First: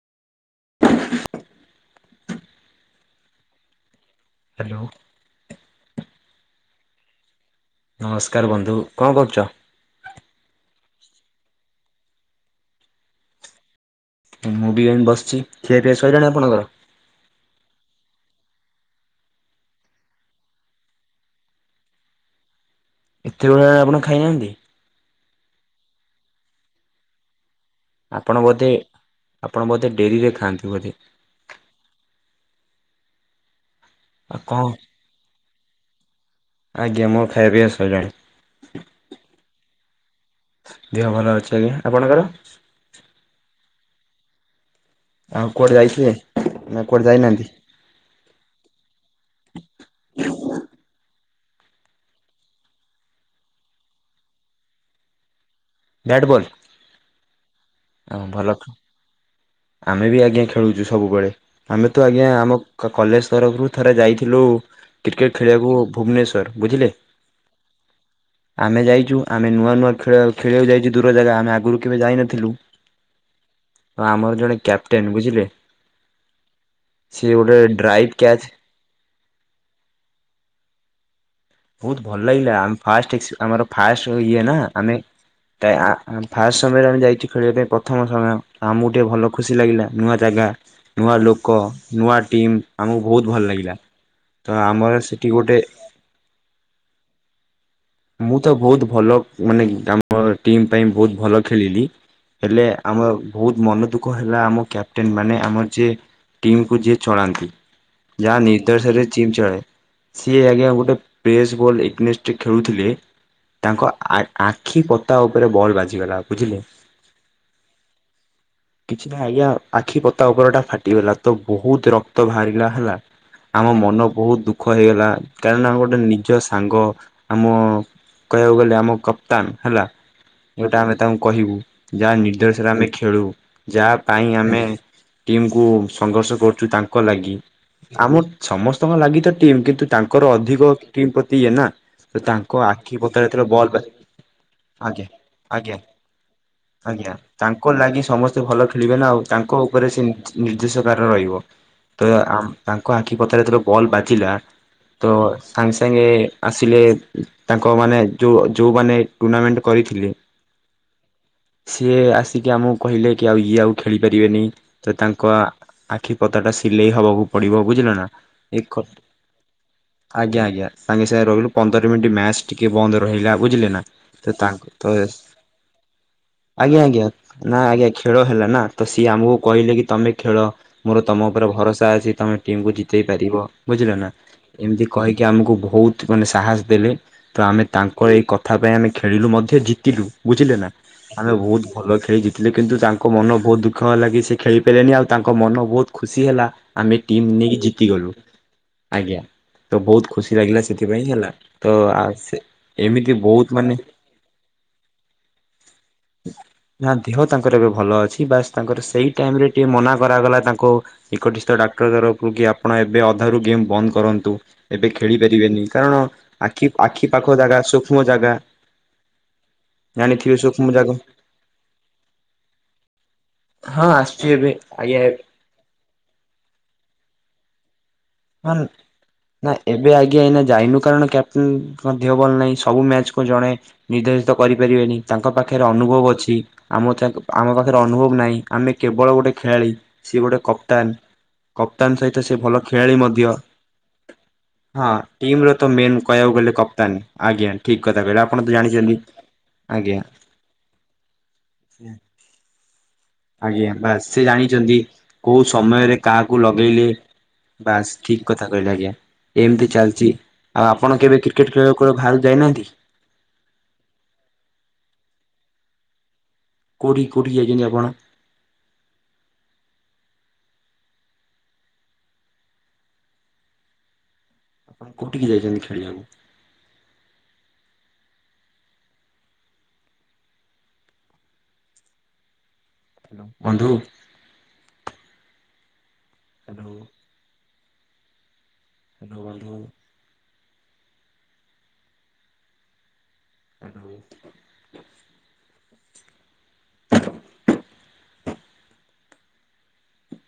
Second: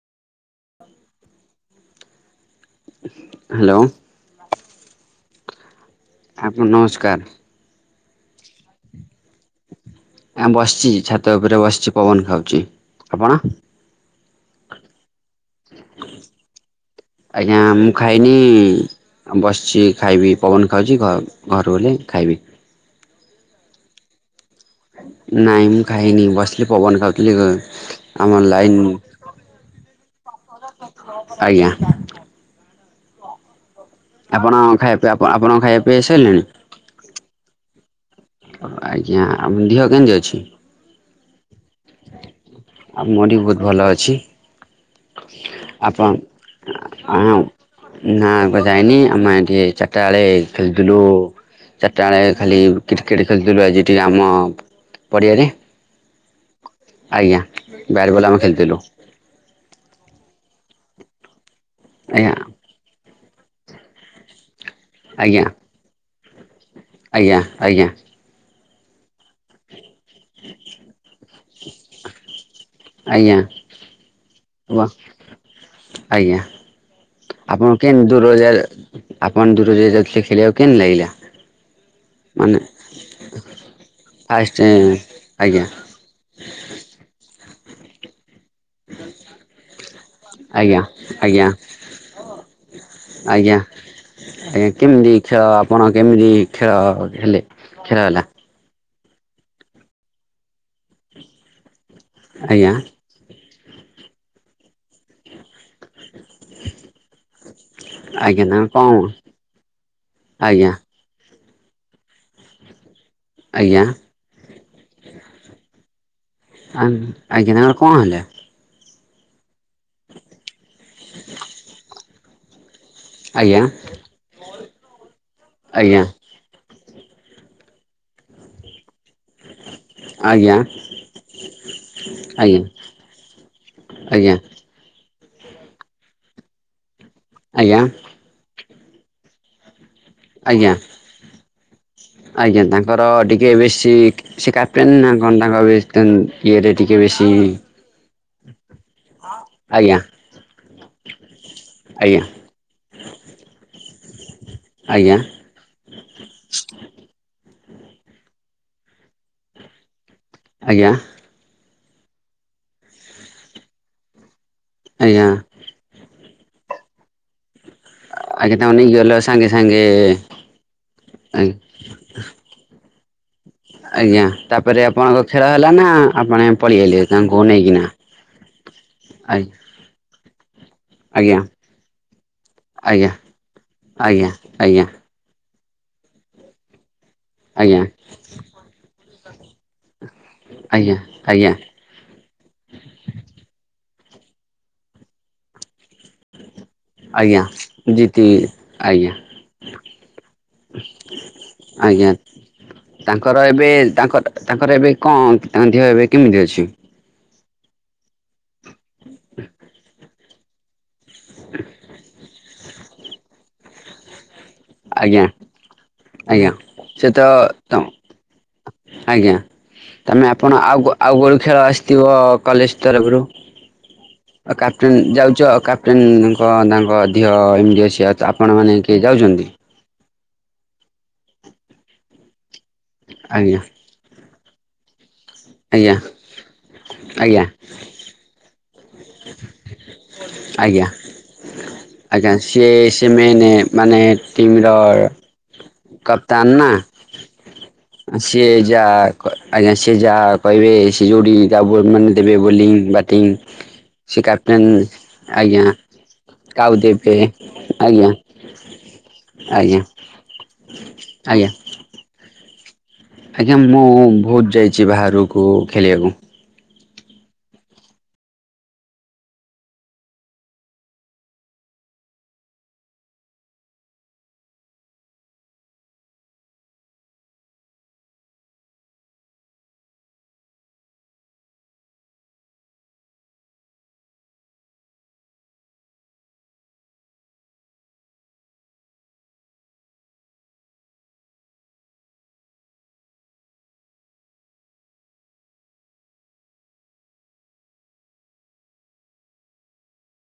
Hello. Hello. ଆପଣ କୁ ନମସ୍କାର। ନମସ୍କାର ବନ୍ଧୁ। କଣ କରୁଚ? ଆ ବସିଚି ଛାତ ଉପରେ ବସିଚି ପବନ ଖାଉଚି। ଆପଣ? ମୁଁ ବି ଏମି ବସିଚି। ଖିଆ ଫିଆ ସଇଲାଣି ଆପଣଙ୍କର? ଆଜ୍ଞା ମୁଁ ଖାଇନି ବସିଚି ଖାଇବି ପବନ ଖାଉଚି ଘ ଘରୁ କୁ ଗଲେ ଖାଇବି। ଏତେ ବେଳ ହେଳା ଆପଣ ଖାଇନାହାନ୍ତି? ନାଇଁ ମୁ ଖାଇନି ବସଲି ପବନ ଖାଉଥିଲି ଗ ଆପଣ ବୋଧେ ଆପଣ ବୋଧେ ଡେରିରେ ଖାଆନ୍ତି ବୋଧେ? ଆଜ୍ଞା। ଆଉ କଣ ଆପଣ ଖାଇବା ପିବା ଆପଣଙ୍କ ଖାଇବା ପିଇବା ସାରିଲାଣି? ଆଜ୍ଞା ମୋର ଖାଇବା ପିବା ଆସିଲାଣି। ଆଜ୍ଞା ଆ ଦିହ କେମିତି ଅଛି? ଦେହ ଭଲ ଅଛି ଆଜ୍ଞା। ଆପଣଙ୍କର? ଆଉ ମୋରି ବି ବହୁତ ଭଲ ଅଛି। ଆଉ କୁଆଡ଼େ ଯାଇଥିଲେ ଆପଣ ନା କୁଆଡ଼େ ଆ ଯାଇନାହାନ୍ତି ନା ବ ଯାଇନି ଆମେ ଟିକେ ଚାରିଟା ବେଳେ ଖେଳଥିଲୁ ଚାରିଟା ବେଳେ ଖାଲି କ୍ରିକେଟ ଖେଳିୁଥିଲୁ ଆଜି ଟିକେ ଆମ ପଡିଆରେ। Bat ball? ଆଜ୍ଞା। ବ୍ୟାଟ୍ ଅ ବଲ୍ ଆମେ ଭଲ ଖେଳିଥିଲୁ ଆମେ ବି ଆଜ୍ଞା ଖେଳୁଚୁ ସବୁବେଳେ ଆମେ ତ ଆଜ୍ଞା ଆମ କଲେଜ ତରଫରୁ ଥରେ ଯାଇଥିଲୁ କ୍ରିକେଟ ଆଜ୍ଞା ଖେଳିବାକୁ ଭୁବନେଶ୍ୱର। ବୁଝିଲେ? ଆଜ୍ଞା ଆଜ୍ଞା। ଆମେ ଯାଇଚୁ ଆମେ ନୂଆ ନୂଆ ଖେଳ ଖେଳିବାକୁ ଯାଇଛୁ ଦୂର ଜାଗା ଆମେ ଆଗରୁ କେବେ ଯାଇନଥିଲୁ। ଆଜ୍ଞା। ହଁ ଆମର ଜଣେ ୱା କ୍ୟାପଟେନ୍ ବୁଝିଲେ ଆଜ୍ଞା। ସିଏ ଗୋଟେ ଆପଣ କେତି ଡ୍ରାଇଭ୍ କ୍ୟାଚ୍ ଦୂରଜ [unintelligible] ଆପଣ ଦୂରଜ ଯାଉଥିଲେ ଖେଳିବାକୁ କେମତି ଲାଗିଲା? ବହୁତ ଭଲ ଲାଗିଲା ମାନେ ଆମ ଫାଷ୍ଟ ସ ଆମର ଫାଷ୍ଟ ଇଏ ନା ଆମେ ଆଜ୍ଞା ଟାଏ ଆ ଆ ଆମେ ଫାଷ୍ଟ ସମୟରେ ଆମେ ଯାଇଛୁ ଖେଳିବା ପାଇଁ ପ୍ରଥମ ସମୟ ଆମକୁ ଟିକେ ଭଲ ଖୁସି ଲାଗିଲା ନୂଆ ଜାଗା ଆଜ୍ଞା ନୂଆ ଆଜ୍ଞା ଲୋକ ନୂଆ ଟିମ୍ ଆମକୁ ବହୁତ ଭଲ ଆଜ୍ଞା ଲାଗିଲା ତ ଆଜ୍ଞା ଆମର କେମିତି ସେଟି ଖେଳ ଗୋଟେ ଆପଣ କେମିତି ଖେଳ ହେଲେ ଖେଳନା। ମୁଁ ତ ବହୁତ ଭଲ ମାନେ ଆମ ଟିମ୍ ପାଇଁ ବହୁତ ଭଲ ଖେଳିଲି ହେଲେ ଆଜ୍ଞା ଆମ ଭଉତ୍ ମନ ଦୁଃଖ ହେଲା ଆମ କ୍ୟାପଟେନ ମାନେ ଆମ ସିଏ ଟିମକୁ ଯିଏ ଚଳାନ୍ତି। ଯାହା ଆଜ୍ଞା ନା କଣ ନିର୍ଦ୍ଦେସରେ ଚିମ୍ ଚଳେ ସିଏ ଆଜ୍ଞା ଗୋଟେ ପ୍ରେସ୍ ବଲ୍ ଏଗନେଷ୍ଟେ ଖେଳୁଥିଲେ ଆଜ୍ଞା ତାଙ୍କ ଆ ଆଖି ପତା ଉପରେ ବଲ୍ ବାଜିଗଲା ବୁଝିଲେ? ଆଁ ଆଜ୍ଞା ତାଙ୍କର କଣ ହେଲା? କିଛି ନାଇଁ ଆଜ୍ଞା ଆଖି ପତା ଉପର ଟା ଫାଟିଗଲା ତ ବହୁତ ରକ୍ତ ବାହାରିଲା ହେଲା ଆଜ୍ଞା ଆମ ମନ ବହୁତ ଦୁଃଖ ହେଇଗଲା କାରଣ ଆମ ଗୋଟେ ଆଜ୍ଞା ନିଜ ସାଙ୍ଗ ଆମ କହିବାକୁ ଗଲେ ଆମ କପ୍ତାନ ହେଲା। ଆଜ୍ଞା ଯୋଉଟା ଆମେ ତାଙ୍କୁ କହିବୁ ଯାହା ଆଜ୍ଞା ନିର୍ଦ୍ଦେଶରେ ଆମେ ଖେଳୁ ଯାହା ପାଇଁ ଆଜ୍ଞା ଆମେ ଟିମ କୁ ସଂଘର୍ଷ କରୁଛୁ ତାଙ୍କ ଲାଗି ଆଜ୍ଞା ଆମ ସମସ୍ତଙ୍କ ଲାଗି ତ ଟିମ୍ କିନ୍ତୁ ତା ଙ୍କର ଆଜ୍ଞା ଅଧିକ ଟିମ ପ୍ରତି ଇଏ ନା? ତାଙ୍କ ଆଜ୍ଞା ଆଖି ତାଙ୍କର ପତା ଯେତେବେଳେ ଟିକେ ବଲ ବା ବେଶୀ ସେ କ୍ୟାପ୍ଟେନ୍ ଆଜ୍ଞା ନା କଣ ତାଙ୍କ ଆଜ୍ଞା। ବେଶୀ ଇଏରେ ଟିକେ ଆଜ୍ଞା ବେଶୀ ତାଙ୍କ ଲାଗି ସମସ୍ତେ ଭଲ ଖୋଳିବେ ନା ଆଉ ତାଙ୍କ ଉପରେ ଆଜ୍ଞା ସେ ନି ନିର୍ଦ୍ଦିଷ କାର ରହିବ ତ ଆଜ୍ଞା ଆମ ତାଙ୍କ ଆଖି ପତାରେ ଯେତେବେଳେ ବଲ୍ ବାଜିଲା ତ ଆଜ୍ଞା ସାଙ୍ଗେ ସାଙ୍ଗେ ଆସିଲେ ଉଁ ତାଙ୍କ ମାନେ ଯୋଉ ଯୋଉମାନେ ଟୁର୍ଣ୍ଣାମେଣ୍ଟ କରିଥିଲେ ଆଜ୍ଞା। ସିଏ ଆସିକି ଆମୁକୁ କହିଲେ କି ଆଉ ଇଏ ଆଉ ଖେଳି ପାରିବେନେଇଁ ତ ଆଜ୍ଞା ଆଜ୍ଞା ତାଙ୍କ ଆ ଆଖି ପତା ଟା ସିଲେଇ ହବାକୁ ପଡିବ, ବୁଝିଲେ ନା? ଆଁ ତାଙ୍କୁ ଏକ ନେଇକି ଗଲ ସାଙ୍ଗେ ସାଙ୍ଗେ ଆଜ୍ଞା ଆଜ୍ଞା ସାଙ୍ଗେ ସାଙ୍ଗେ ରହିଲୁ ପ ପନ୍ଦର ମିଣ୍ଟି ମ୍ୟାଚ୍ ଟିକେ ବନ୍ଦ୍ ରହିଲା ଆଉ। ବୁଝିଲେ ନା ଆଜ୍ଞା ତ ତାଙ୍କ ତାପରେ ତ ଆପଣଙ୍କ ଏସ୍ ଖେଳ ହେଲା ନା ଆପଣ ଆଜ୍ଞା ପଳେଇଆଇଲେ ଆଜ୍ଞା ତାଙ୍କୁ ନା ନେଇକିନା ଆଜ୍ଞା ଖେଳ ହେଲା ନା। ତ ସିଏ ଆମୁକୁ ଆଜ୍ଞା କହିଲେ କି ତମେ ଖେଳ ମୋର ତମ ଆଜ୍ଞା ଓପରେ ଭରସା ଅଛି ତମେ ଟିମ୍ କୁ ଜିତେଇ ଆଜ୍ଞା ପାରିବ ବୁଝିଲନା ଆଜ୍ଞା ଆଜ୍ଞା ଏମିତି କହିି କି ଆମୁକୁ ଭୋଉତ୍ ମାନେ ସାହସ୍ ଦେଲେ ତ ଆମେ ଆଜ୍ଞା ତାଙ୍କ ଏଇ କ ଥା ପାଇଁ ଆମେ ଖେଳିଲୁ ମଧ୍ୟ ଜିତିଲୁ ବୁଝିଲେ ନା, ଆଜ୍ଞା ଆମେ ଭୋଉତ୍ ଭଲ ଖେଳି ଜିତିଲୁ କିନ୍ତୁ ତାଙ୍କ ମନ ଭୋହୁତ୍ ଦୁଃଖ ହେଲା କି ସେ ଖେଳି ପାଇଲେ ନି ଆଉ ତାଙ୍କ ମନ ବୋହୁତ୍ ଖୁସି ହେଲା, ଆମେ ଟିମ୍ ଆଜ୍ଞା ନେଇକି ଜିତିଗଲୁ। ଜିତି ଆଜ୍ଞା ତ ବୋହୁତ୍ ଖୁସି ଲାଗିଲା ସେଥିପାଇଁ ହେଲା ତ ଆ ଆଜ୍ଞା ସେ ଏମିତି ତାଙ୍କର ବହୁତ ଏବେ ମାନେ ତାଙ୍କର ତାଙ୍କର ଏବେ କଅଁ ତାଙ୍କ ଦେହ ଏବେ କିମିତି ଅଛି? ନା ଦେହ ତାଙ୍କର ଏବେ ଭଲ ଅଛି, ବାସ୍ ତାଙ୍କର ସେଇ ଟାଇମ୍ ରେ ଟିକେ ମନା କରାଗଲା ତାଙ୍କୁ ନିକଟିସ୍ଥ ଡାକ୍ଟର କୁକି କି ଆପଣ ଏବେ ଅଧାରୁ ଗେମ୍ ବନ୍ଦ କରନ୍ତୁ? ଏବେ ଖେଳି ଆଜ୍ଞା ପାରିବେନି, କାରଣ ଆଜ୍ଞା ଆଖି ସେ ଆଖି ତ ପାଖ ଜାଗା ତ ସୂକ୍ଷ୍ମ ଜାଗା। ଆଜ୍ଞା ତମେ ଜାଣିଥିବେ ଆପଣ ସୂକ୍ଷ୍ମ ଆଉ ଜାଗା ଗୋ ଆଉ ଗୋଳୁ ଖେଳ ଆସିଥିବ କଲେଜ୍ ତରଫରୁ? ହଁ ଆସିଛି ଏବେ ଆଉ କାପଟେନ୍ ଆଜ୍ଞା ଯାଉଚ ଆ କପ୍ ଟେନ୍ ତାଙ୍କ ତାଙ୍କ ଧିଅ ଏମିତି ଅଛି ଆତ୍ ଆପଣ ହଁ ମାନେ କିଏ ଯାଉଛନ୍ତି। ନା ଏବେ ଆଜ୍ଞା ଏଇନା ଯାଇନୁ କାରଣ କ୍ୟାପଟେନ୍ ନ୍ ଙ୍କ ଦିହ ଭଲ ନାହିଁ ସବୁ ମ୍ୟାଚ୍ କୁ ଜଣେ ଆଜ୍ଞା ନିର୍ଦ୍ଧାସତ କରିପାରିବେନୀ ତାଙ୍କ ପାଖେରେ ଆଜ୍ଞା ଅନୁଭବ ଅଛି ଆମ ତାଙ୍କ ଆଜ୍ଞା ଆମ ପାଖରେ ଅନୁଭବ ନାହିଁ ଆମେ କେବଳ ଗୋଟେ ଖେଳାଳି ସିଏ ଗୋଟେ ଆଜ୍ଞା କପ୍ତାନ୍ କପ୍ତାନ୍ ସହିତ ଆଜ୍ଞା ସେ ଭଲ ସିଏ ଖେ ଖେଳାଳି ସେ ମଧ୍ୟ। ମେନ୍ ମାନେ ଟିମ୍ ର ହଁ ଟିମ୍ ର ତ ମେନ୍ କହିବାକୁ ଗଲେ କପ୍ତାନ୍। ଆଜ୍ଞା। ଠିକ କଥା ଆ କହିଲେ ଆପଣ ତ ସିଏ ଜାଣିଛନ୍ତି ଯାହା କ ଆଜ୍ଞା ସିଏ ଯାହା କହିବେ ସିଏ ଯୋଉଠି [unintelligible] ମାନେ ଦେବେ ବୋଲି ବା [unintelligible] ଆଜ୍ଞା ବାସ୍ ସେ କ୍ୟାପ୍ଟେନ୍ ଜାଣିଛନ୍ତି କୋଉ ଆଜ୍ଞା ସମୟରେ କାହାକୁ କାହା କୁ ଲଗେଇଲେ ଦେବେ। ବାସ୍ ଆଜ୍ଞା ଠିକ୍ କଥା କହିଲେ ଆଜ୍ଞା। ଏମ୍ତି ଆଜ୍ଞା ଚାଲିଚି। ଆଉ ଆପଣ କେବେ ଆଜ୍ଞା କ୍ରିକେଟ୍ ଖେଳିବାକୁ କୁଆଡ଼େ ବାହାରକୁ ଯାଇନାହାନ୍ତି? ଆଜ୍ଞା ମୁଁ ବହୁତ୍ ଯାଇଚି ବାହାରୁକୁ ଖେଳିଆକୁ। କୋଉଠିକି କୋଉଠିକି ଯାଇଚନ୍ତି ଆପଣ? ଆପଣ କୋଉଠିକି ଯାଇଛନ୍ତି ଖେଳିଆକୁ? ହାଲୋ ବନ୍ଧୁ। ହାଲୋ। ହାଲୋ ବନ୍ଧୁ। [unintelligible] [inaudible]